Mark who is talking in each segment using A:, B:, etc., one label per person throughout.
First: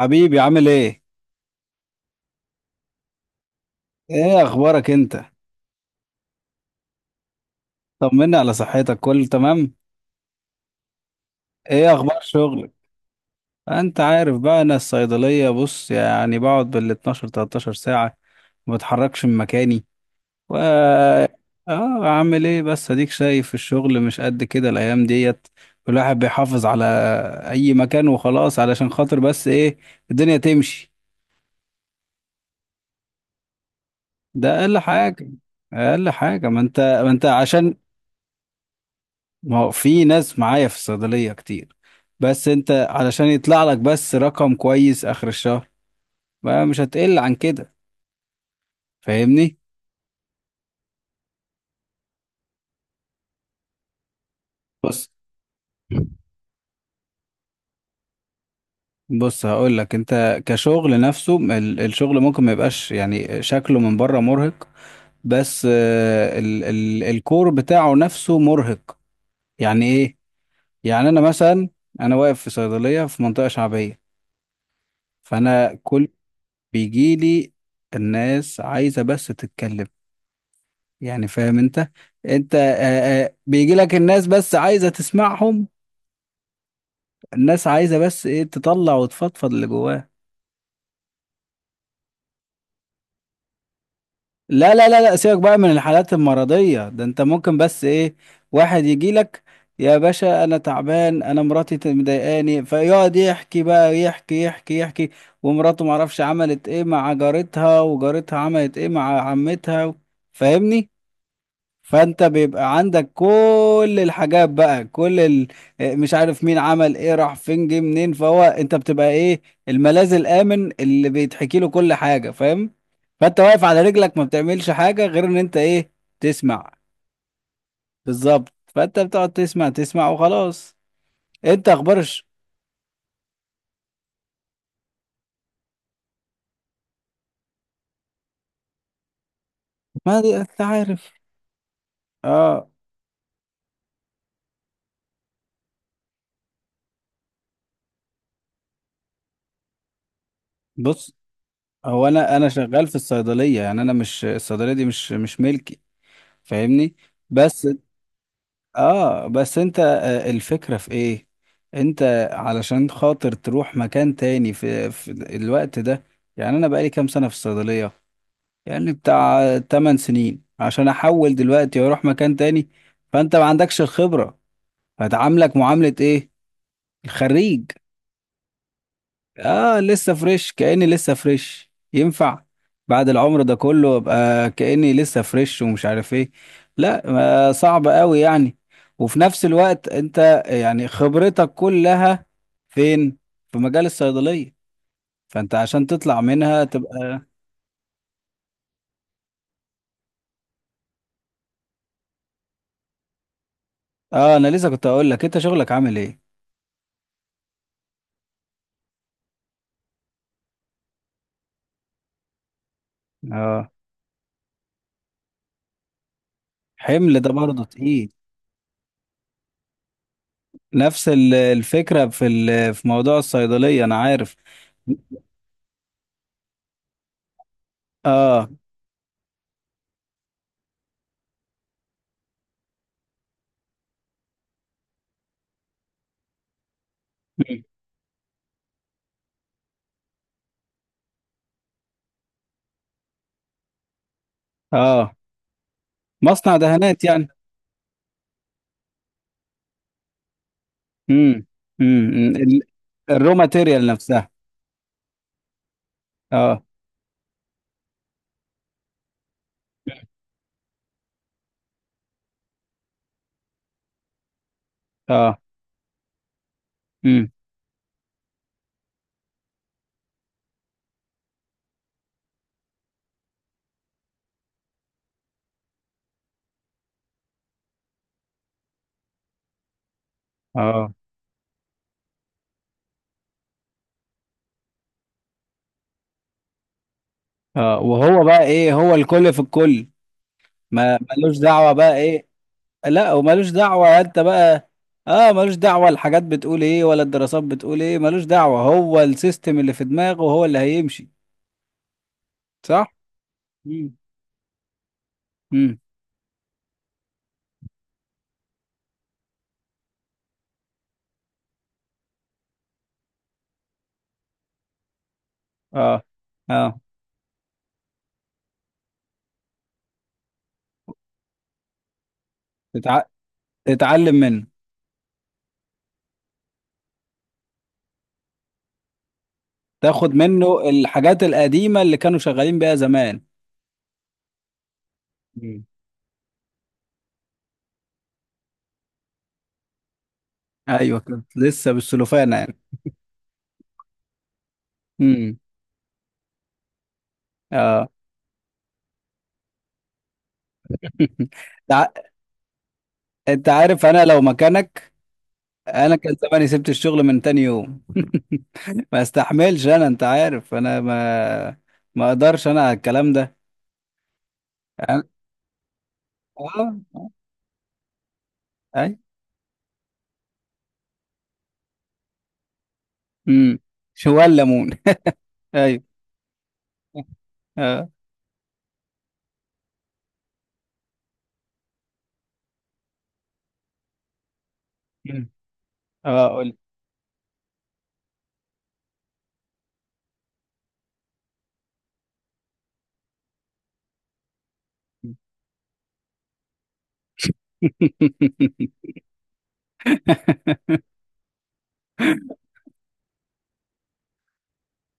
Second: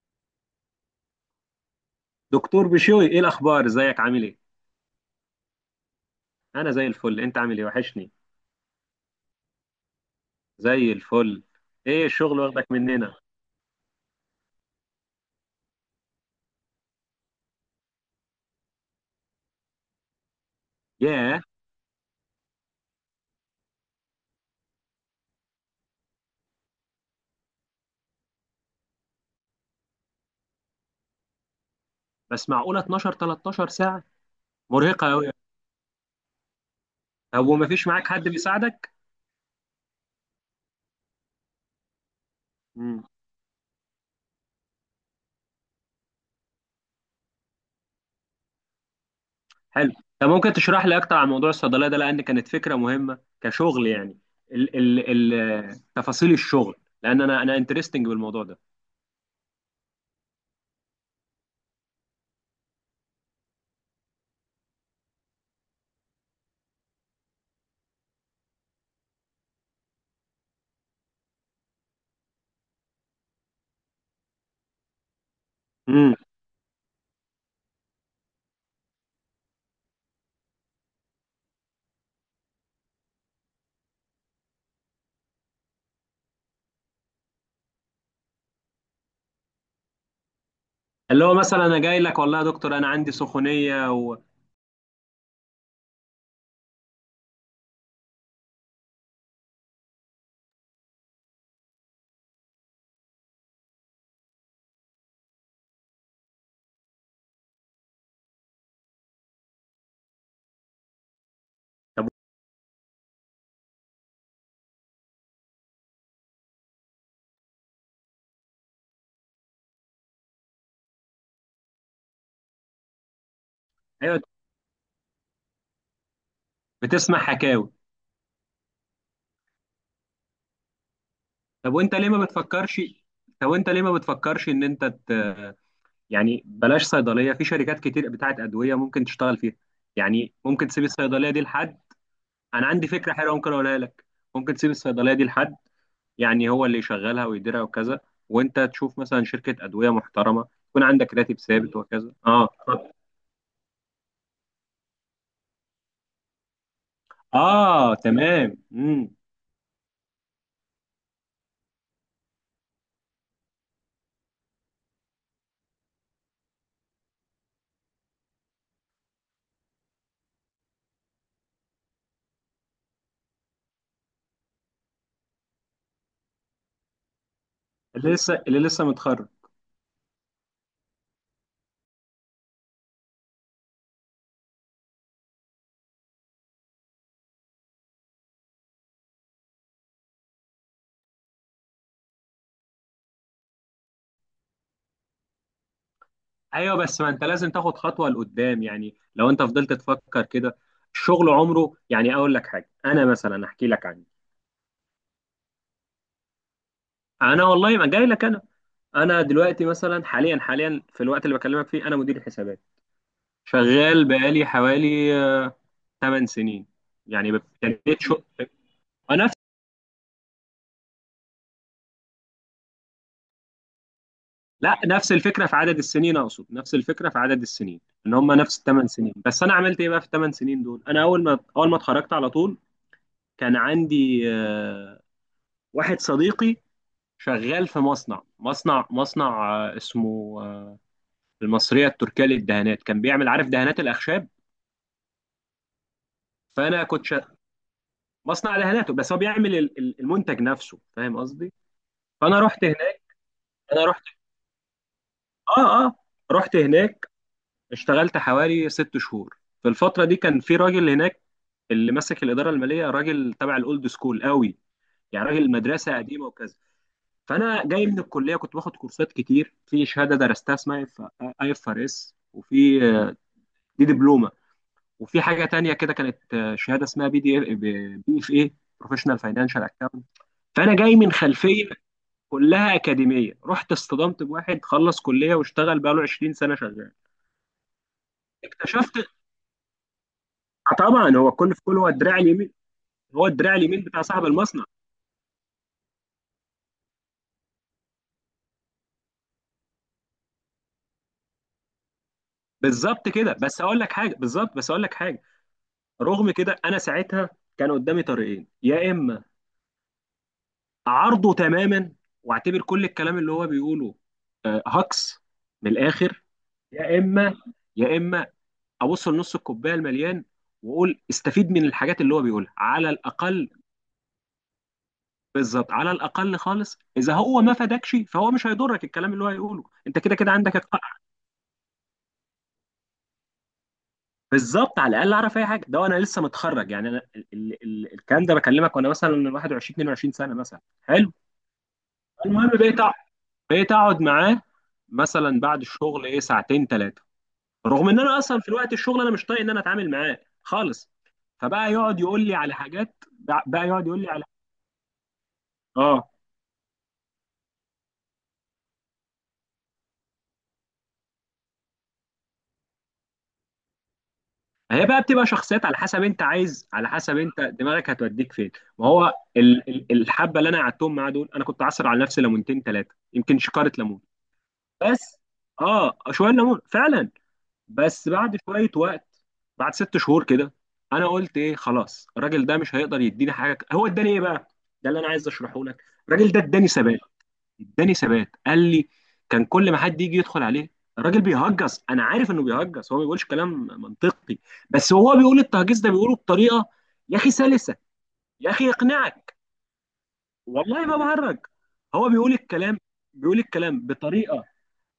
A: حبيبي عامل ايه؟
B: دكتور بشوي، ايه الاخبار؟ ازيك؟ عامل ايه؟
A: ايه اخبارك انت؟
B: انا زي الفل. انت عامل ايه؟ وحشني.
A: طمنا على صحتك، كله تمام؟
B: زي الفل.
A: ايه
B: ايه
A: اخبار
B: الشغل
A: شغلك؟
B: واخدك مننا؟
A: انت عارف بقى، انا الصيدلية بص يعني بقعد بال 12 13 ساعة، ما بتحركش من مكاني. و
B: ياه.
A: عامل ايه؟ بس اديك شايف الشغل مش قد كده الايام ديت. الواحد بيحافظ على اي مكان وخلاص، علشان خاطر بس ايه، الدنيا تمشي.
B: بس معقوله 12 13 ساعه؟
A: ده اقل
B: مرهقه قوي.
A: حاجة. اقل حاجة، ما انت
B: طب وما
A: عشان،
B: فيش معاك حد بيساعدك؟
A: ما هو في ناس معايا في الصيدلية كتير، بس انت
B: امم.
A: علشان يطلع لك بس رقم كويس اخر الشهر، بقى مش هتقل عن كده. فاهمني؟
B: حلو. طب ممكن تشرح لي اكتر عن موضوع الصيدليه ده؟ لان كانت فكره مهمه كشغل يعني. ال
A: بس
B: ال ال تفاصيل الشغل. لان انا انترستنج بالموضوع ده.
A: بص هقول لك، انت كشغل نفسه، الشغل ممكن ما يبقاش يعني شكله من بره مرهق، بس ال ال الكور بتاعه نفسه مرهق. يعني ايه؟ يعني انا مثلا، انا واقف في صيدلية في منطقة شعبية، فانا كل...
B: امم.
A: بيجيلي الناس عايزة بس تتكلم، يعني فاهم انت؟ انت بيجي لك الناس بس عايزه تسمعهم. الناس عايزه بس ايه، تطلع وتفضفض اللي جواها.
B: اللي هو مثلا انا جاي لك، والله يا دكتور انا عندي سخونيه.
A: لا لا لا لا، سيبك بقى من الحالات المرضيه ده، انت ممكن بس ايه، واحد يجي لك يا باشا انا تعبان، انا مراتي مضايقاني، فيقعد يحكي بقى، يحكي يحكي يحكي. ومراته معرفش عملت ايه مع جارتها، وجارتها عملت ايه مع عمتها. فاهمني؟
B: طب.
A: فانت بيبقى عندك كل الحاجات بقى، كل ال... مش عارف مين عمل ايه، راح فين، جه منين. فهو انت بتبقى ايه، الملاذ الامن اللي بيتحكي له كل حاجه. فاهم؟ فانت واقف على رجلك،
B: ايوه،
A: ما بتعملش حاجه غير ان انت ايه، تسمع.
B: بتسمع حكاوي.
A: بالظبط، فانت بتقعد تسمع تسمع وخلاص. انت
B: طب وانت ليه ما
A: اخبارش؟
B: بتفكرش طب وانت ليه ما بتفكرش يعني بلاش صيدليه، في شركات كتير بتاعت ادويه ممكن تشتغل فيها.
A: ما
B: يعني
A: دي انت
B: ممكن تسيب
A: عارف.
B: الصيدليه دي لحد. انا
A: اه،
B: عندي فكره حلوه ممكن اقولها لك. ممكن تسيب الصيدليه دي لحد، يعني هو اللي يشغلها ويديرها وكذا. وانت تشوف مثلا شركه ادويه محترمه، يكون عندك
A: بص،
B: راتب ثابت
A: هو
B: وكذا.
A: انا
B: اه.
A: شغال في الصيدليه، يعني انا مش الصيدليه دي مش ملكي. فاهمني؟ بس
B: اه، تمام. امم.
A: اه بس انت الفكرة في ايه؟ انت علشان خاطر تروح مكان تاني في الوقت ده؟ يعني انا بقالي كام سنة في الصيدلية، يعني بتاع 8 سنين. عشان احول دلوقتي واروح مكان تاني، فانت ما عندكش الخبرة. هتعاملك معاملة ايه، الخريج؟
B: اللي لسه متخرج.
A: اه، لسه فريش، كأني لسه فريش، ينفع؟ بعد العمر ده كله ابقى كأني لسه فريش ومش عارف ايه؟ لا، صعب قوي يعني. وفي نفس الوقت انت يعني خبرتك كلها فين؟ في مجال الصيدلية. فانت عشان تطلع منها
B: ايوه، بس ما
A: تبقى...
B: انت لازم تاخد خطوه لقدام، يعني لو انت فضلت تفكر كده الشغل عمره. يعني اقول لك حاجه، انا مثلا احكي لك عني.
A: اه، انا لسه كنت اقول لك انت شغلك عامل ايه.
B: انا والله ما جاي لك انا. انا دلوقتي مثلا حاليا، في الوقت اللي بكلمك فيه انا مدير حسابات.
A: اه،
B: شغال بقالي حوالي 8 سنين.
A: حمل ده
B: يعني
A: برضه
B: ابتديت
A: تقيل.
B: شغل نفس
A: نفس الفكرة في في موضوع الصيدلية، انا عارف.
B: لا، نفس الفكره في عدد السنين، اقصد نفس الفكره في عدد السنين. ان هم
A: اه،
B: نفس الثمان سنين، بس انا عملت ايه بقى في الثمان سنين دول؟ انا اول ما اتخرجت على طول كان عندي واحد صديقي شغال في مصنع، اسمه المصرية التركية للدهانات، كان بيعمل عارف دهانات الأخشاب.
A: اه، مصنع
B: فأنا
A: دهانات
B: كنت شغ...
A: يعني.
B: مصنع دهاناته، بس هو بيعمل المنتج نفسه، فاهم
A: امم،
B: قصدي؟
A: امم،
B: فأنا رحت هناك.
A: الرو
B: أنا
A: ماتيريال
B: رحت
A: نفسها.
B: آه آه رحت
A: اه،
B: هناك، اشتغلت حوالي 6 شهور. في الفترة دي كان في راجل هناك اللي ماسك الإدارة المالية، راجل تبع الأولد سكول قوي، يعني
A: اه،
B: راجل مدرسة قديمة وكذا.
A: امم،
B: فأنا جاي من الكلية، كنت باخد كورسات كتير، في شهادة درستها اسمها IFRS، وفي دي دبلومة. وفي حاجه تانية كده، كانت شهاده اسمها بي دي بي اف اي، بروفيشنال فاينانشال اكاونت. فانا
A: اه،
B: جاي من خلفيه كلها اكاديميه، رحت اصطدمت بواحد خلص كليه واشتغل بقاله 20 سنه شغال.
A: اه، وهو بقى ايه؟ هو
B: اكتشفت
A: الكل في الكل. ما
B: طبعا هو
A: ملوش
B: الكل في
A: دعوة
B: كل، هو
A: بقى
B: الدراع
A: ايه.
B: اليمين،
A: لا،
B: هو
A: وملوش
B: الدراع اليمين
A: دعوة
B: بتاع
A: انت
B: صاحب المصنع.
A: بقى. اه، ملوش دعوة الحاجات بتقول ايه، ولا الدراسات بتقول ايه. ملوش دعوة، هو السيستم اللي في دماغه هو اللي هيمشي. صح.
B: بالظبط كده.
A: امم.
B: بس اقول لك حاجه،
A: امم.
B: رغم كده انا ساعتها كان قدامي طريقين. يا اما اعارضه تماما واعتبر كل الكلام اللي هو بيقوله هكس من
A: اه.
B: الاخر،
A: اه.
B: يا اما يا اما ابص لنص الكوبايه المليان واقول استفيد من الحاجات اللي هو بيقولها على
A: تتع...
B: الاقل.
A: تتعلم منه.
B: بالظبط. على الاقل خالص، اذا هو ما فادكش فهو مش هيضرك الكلام اللي هو هيقوله، انت
A: تاخد
B: كده كده عندك
A: منه الحاجات القديمة اللي كانوا شغالين بيها زمان.
B: بالظبط. على الاقل اعرف اي
A: مم.
B: حاجه، ده وانا لسه متخرج، يعني انا ال ال ال الكلام ده بكلمك وانا مثلا 21 22 سنه مثلا.
A: ايوه،
B: حلو.
A: كنت لسه بالسلوفانة
B: المهم بقيت اقعد معاه
A: يعني.
B: مثلا بعد الشغل ايه ساعتين ثلاثه،
A: اه.
B: رغم ان انا اصلا في الوقت الشغل انا مش طايق ان انا اتعامل معاه خالص. فبقى
A: تع-
B: يقعد يقول لي على حاجات،
A: انت
B: بقى
A: عارف
B: يقعد يقول
A: انا
B: لي
A: لو
B: على
A: مكانك، انا
B: اه
A: كان زماني سبت الشغل من تاني يوم. ما استحملش انا. انت عارف انا ما اقدرش انا على الكلام ده.
B: هي بقى
A: انا،
B: بتبقى شخصيات، على حسب انت عايز،
A: اه،
B: على
A: آه،
B: حسب انت دماغك هتوديك فين. ما
A: اي.
B: هو الحبه اللي انا قعدتهم معاه دول انا كنت عصر على نفسي ليمونتين ثلاثه، يمكن
A: امم.
B: شكاره ليمون.
A: شو الليمون.
B: بس
A: ايوه.
B: اه، شويه ليمون فعلا.
A: اه.
B: بس بعد شويه وقت، بعد 6 شهور كده، انا قلت ايه خلاص، الراجل ده مش هيقدر يديني حاجه. هو اداني ايه بقى؟ ده اللي انا عايز
A: مم.
B: اشرحه لك،
A: اه،
B: الراجل ده
A: قول.
B: اداني ثبات. اداني ثبات، قال لي كان كل ما حد يجي يدخل عليه الراجل بيهجص، انا عارف انه بيهجص، هو ما بيقولش كلام منطقي، بس هو بيقول التهجيص ده بيقوله بطريقه يا اخي سلسه، يا اخي يقنعك، والله ما بهرج. هو بيقول الكلام، بطريقه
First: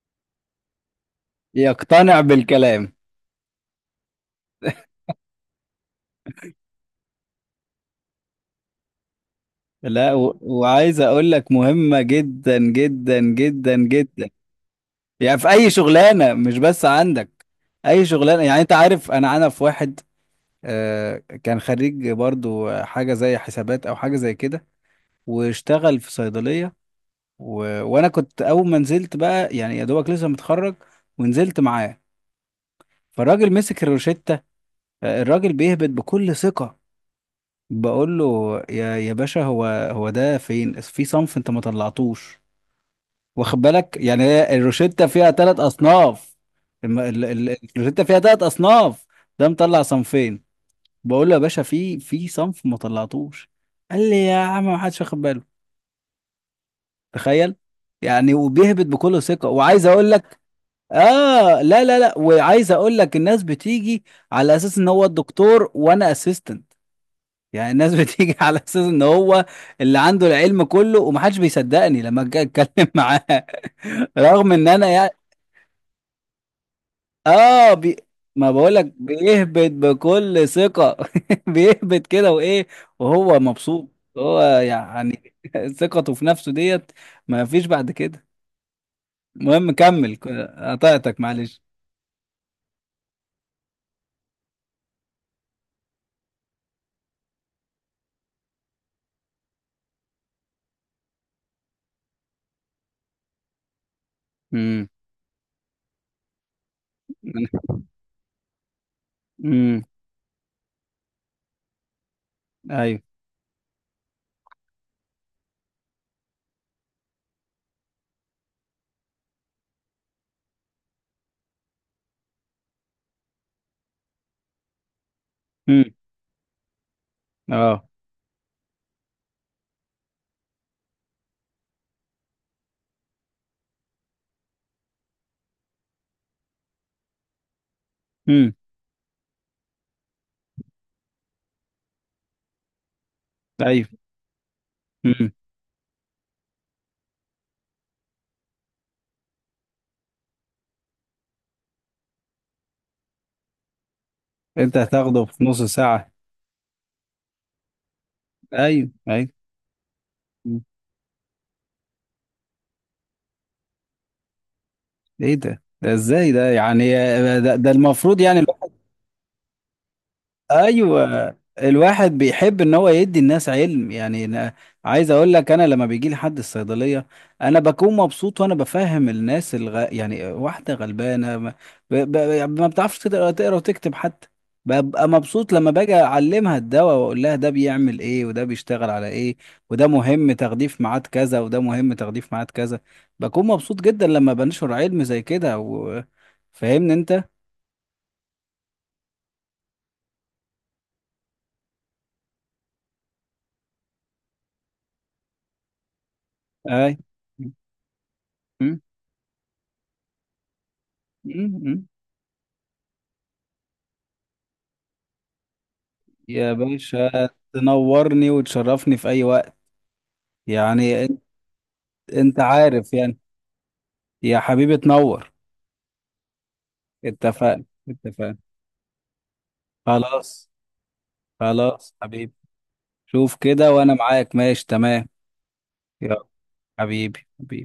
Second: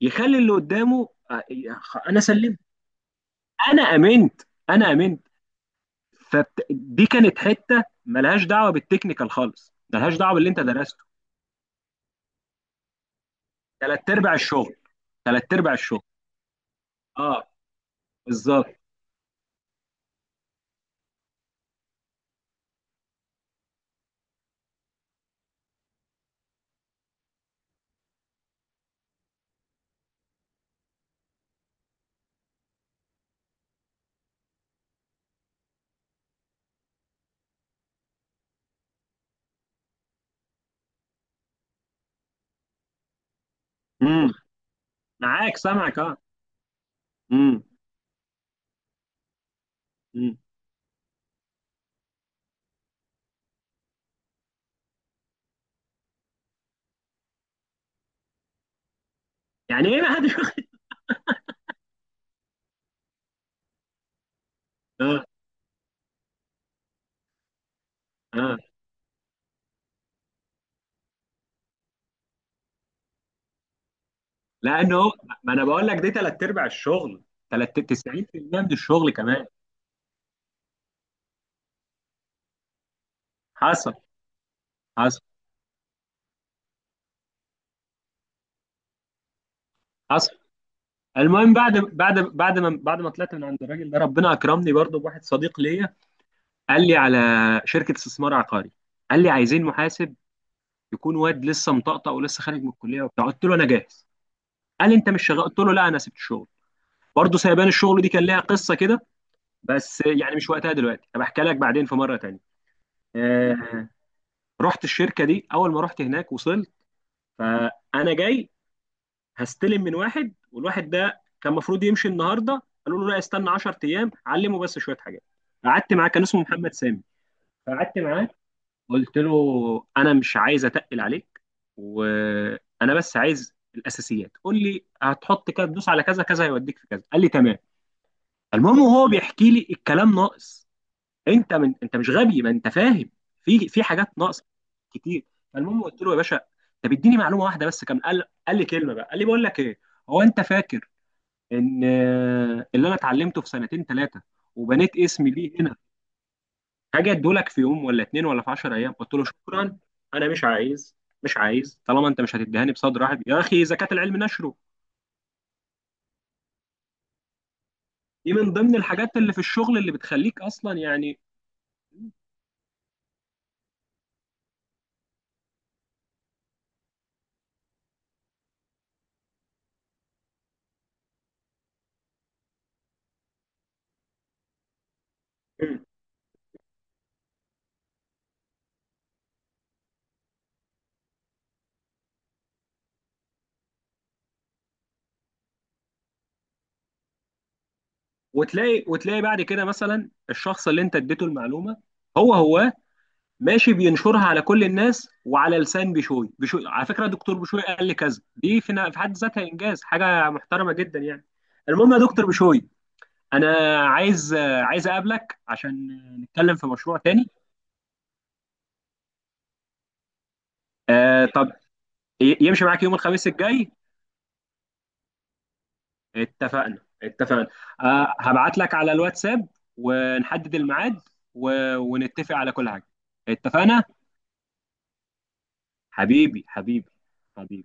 B: يخلي اللي قدامه
A: يقتنع
B: انا سلمت،
A: بالكلام.
B: انا امنت، انا امنت. فدي كانت حته ملهاش دعوه بالتكنيكال خالص،
A: لا،
B: ملهاش دعوه
A: و...
B: باللي انت
A: وعايز
B: درسته،
A: اقول لك مهمة جدا جدا جدا
B: ثلاث
A: جدا.
B: ارباع الشغل،
A: يعني
B: ثلاث
A: في اي
B: ارباع الشغل.
A: شغلانة، مش بس عندك،
B: اه،
A: اي شغلانة. يعني
B: بالظبط.
A: انت عارف، انا في واحد آه، كان خريج برضو حاجة زي حسابات أو حاجة زي كده، واشتغل في صيدلية. و... وأنا كنت أول ما نزلت بقى، يعني يا دوبك لسه متخرج، ونزلت معاه. فالراجل مسك الروشتة الراجل بيهبط بكل ثقة. بقول له يا باشا، هو ده فين؟ في صنف أنت ما طلعتوش. واخد بالك؟ يعني هي الروشتة فيها
B: معاك،
A: ثلاث
B: سامعك. اه.
A: أصناف.
B: امم.
A: الروشتة فيها ثلاث أصناف. ده مطلع
B: امم.
A: صنفين. بقول له يا باشا، في صنف ما طلعتوش. قال لي يا عم، ما حدش واخد باله. تخيل. يعني وبيهبط بكل ثقة، وعايز
B: يعني ايه
A: اقول
B: ما حدش
A: لك،
B: واخد-
A: اه، لا لا لا، وعايز اقول لك، الناس بتيجي على اساس ان هو
B: اه.
A: الدكتور وانا اسيستنت. يعني الناس بتيجي على
B: اه.
A: اساس ان هو اللي عنده العلم كله، ومحدش بيصدقني لما اجي اتكلم معاه، رغم ان
B: لانه،
A: انا.
B: ما انا بقول لك دي ثلاث ارباع الشغل.
A: اه، ما
B: 90% من
A: بقولك
B: الشغل كمان.
A: بيهبط بكل ثقة. بيهبط كده وايه، وهو مبسوط.
B: حصل.
A: هو
B: حصل.
A: يعني ثقته في نفسه ديت، ما فيش بعد كده. المهم كمل.
B: حصل.
A: قطعتك
B: المهم
A: معلش.
B: بعد ما طلعت من عند الراجل ده، ربنا اكرمني برضه بواحد صديق ليا. قال لي على شركه استثمار عقاري، قال لي عايزين محاسب يكون واد لسه مطقطق ولسه خارج من الكليه وبتاع. قلت له انا جاهز.
A: امم.
B: قال لي انت مش شغال؟ قلت له لا، انا سبت الشغل. برضه سايبان الشغل دي كان ليها قصه كده،
A: امم.
B: بس يعني مش وقتها دلوقتي، هبقى احكي لك بعدين في مره تانيه.
A: ايوه.
B: آه، رحت الشركه دي. اول ما رحت هناك وصلت، فانا جاي هستلم من واحد، والواحد ده كان المفروض يمشي النهارده، قالوا له لا استنى 10 ايام علمه بس شويه حاجات.
A: امم.
B: قعدت معاه، كان اسمه محمد سامي.
A: اه.
B: فقعدت معاه، قلت له انا مش عايز اتقل عليك، وانا بس عايز الاساسيات، قول لي هتحط كده، تدوس على كذا كذا هيوديك في كذا. قال لي تمام.
A: امم.
B: المهم وهو بيحكي لي الكلام ناقص، انت من انت مش غبي ما انت فاهم، في
A: ايوه.
B: حاجات ناقصه كتير.
A: امم.
B: فالمهم قلت له يا باشا، طب اديني معلومه واحده بس كم. قال لي كلمه بقى، قال لي بقول لك ايه، هو انت فاكر ان اللي انا اتعلمته في سنتين ثلاثه
A: انت
B: وبنيت
A: هتاخده
B: اسمي
A: في
B: ليه
A: نص
B: هنا،
A: ساعة.
B: حاجه ادولك في يوم ولا اتنين ولا في 10
A: ايوه،
B: ايام؟ قلت له
A: ايوه.
B: شكرا، انا
A: مم.
B: مش عايز طالما انت مش هتديهاني بصدر رحب. يا اخي زكاه العلم نشره.
A: ايه ده؟ ده ازاي ده يعني؟ ده المفروض
B: دي
A: يعني.
B: من ضمن الحاجات اللي في الشغل اللي بتخليك اصلا يعني.
A: ايوه، الواحد بيحب ان هو يدي الناس علم. يعني أنا عايز اقول لك، انا لما بيجي لي حد الصيدليه، انا بكون مبسوط. وانا بفهم الناس، يعني واحده غلبانه ما, ب... ب... ما بتعرفش تقرا وتكتب حتى. ببقى مبسوط لما باجي اعلمها الدواء، واقول لها ده بيعمل ايه وده بيشتغل على ايه، وده مهم تغليف ميعاد كذا وده مهم تغليف ميعاد كذا. بكون مبسوط جدا لما بنشر علم زي كده. و... فاهمني انت؟
B: وتلاقي بعد كده مثلا الشخص اللي انت اديته المعلومه، هو ماشي بينشرها على كل الناس، وعلى لسان بشوي بشوي على
A: اي.
B: فكره دكتور بشوي قال لي كذا، دي
A: م-
B: في حد ذاتها انجاز، حاجه محترمه جدا يعني.
A: م- م-
B: المهم يا دكتور بشوي، انا عايز اقابلك عشان
A: يا
B: نتكلم في مشروع
A: باشا
B: تاني.
A: تنورني وتشرفني في أي وقت. يعني أنت،
B: طب،
A: أنت
B: يمشي معاك
A: عارف
B: يوم
A: يعني.
B: الخميس الجاي؟
A: يا حبيبي تنور.
B: اتفقنا، اتفقنا.
A: اتفقنا، اتفقنا.
B: هبعت لك على الواتساب
A: خلاص.
B: ونحدد الميعاد
A: خلاص حبيبي.
B: ونتفق على كل حاجه.
A: شوف كده
B: اتفقنا.
A: وأنا معاك، ماشي تمام. يلا.
B: حبيبي، حبيبي،
A: حبيبي، حبيبي.
B: حبيبي.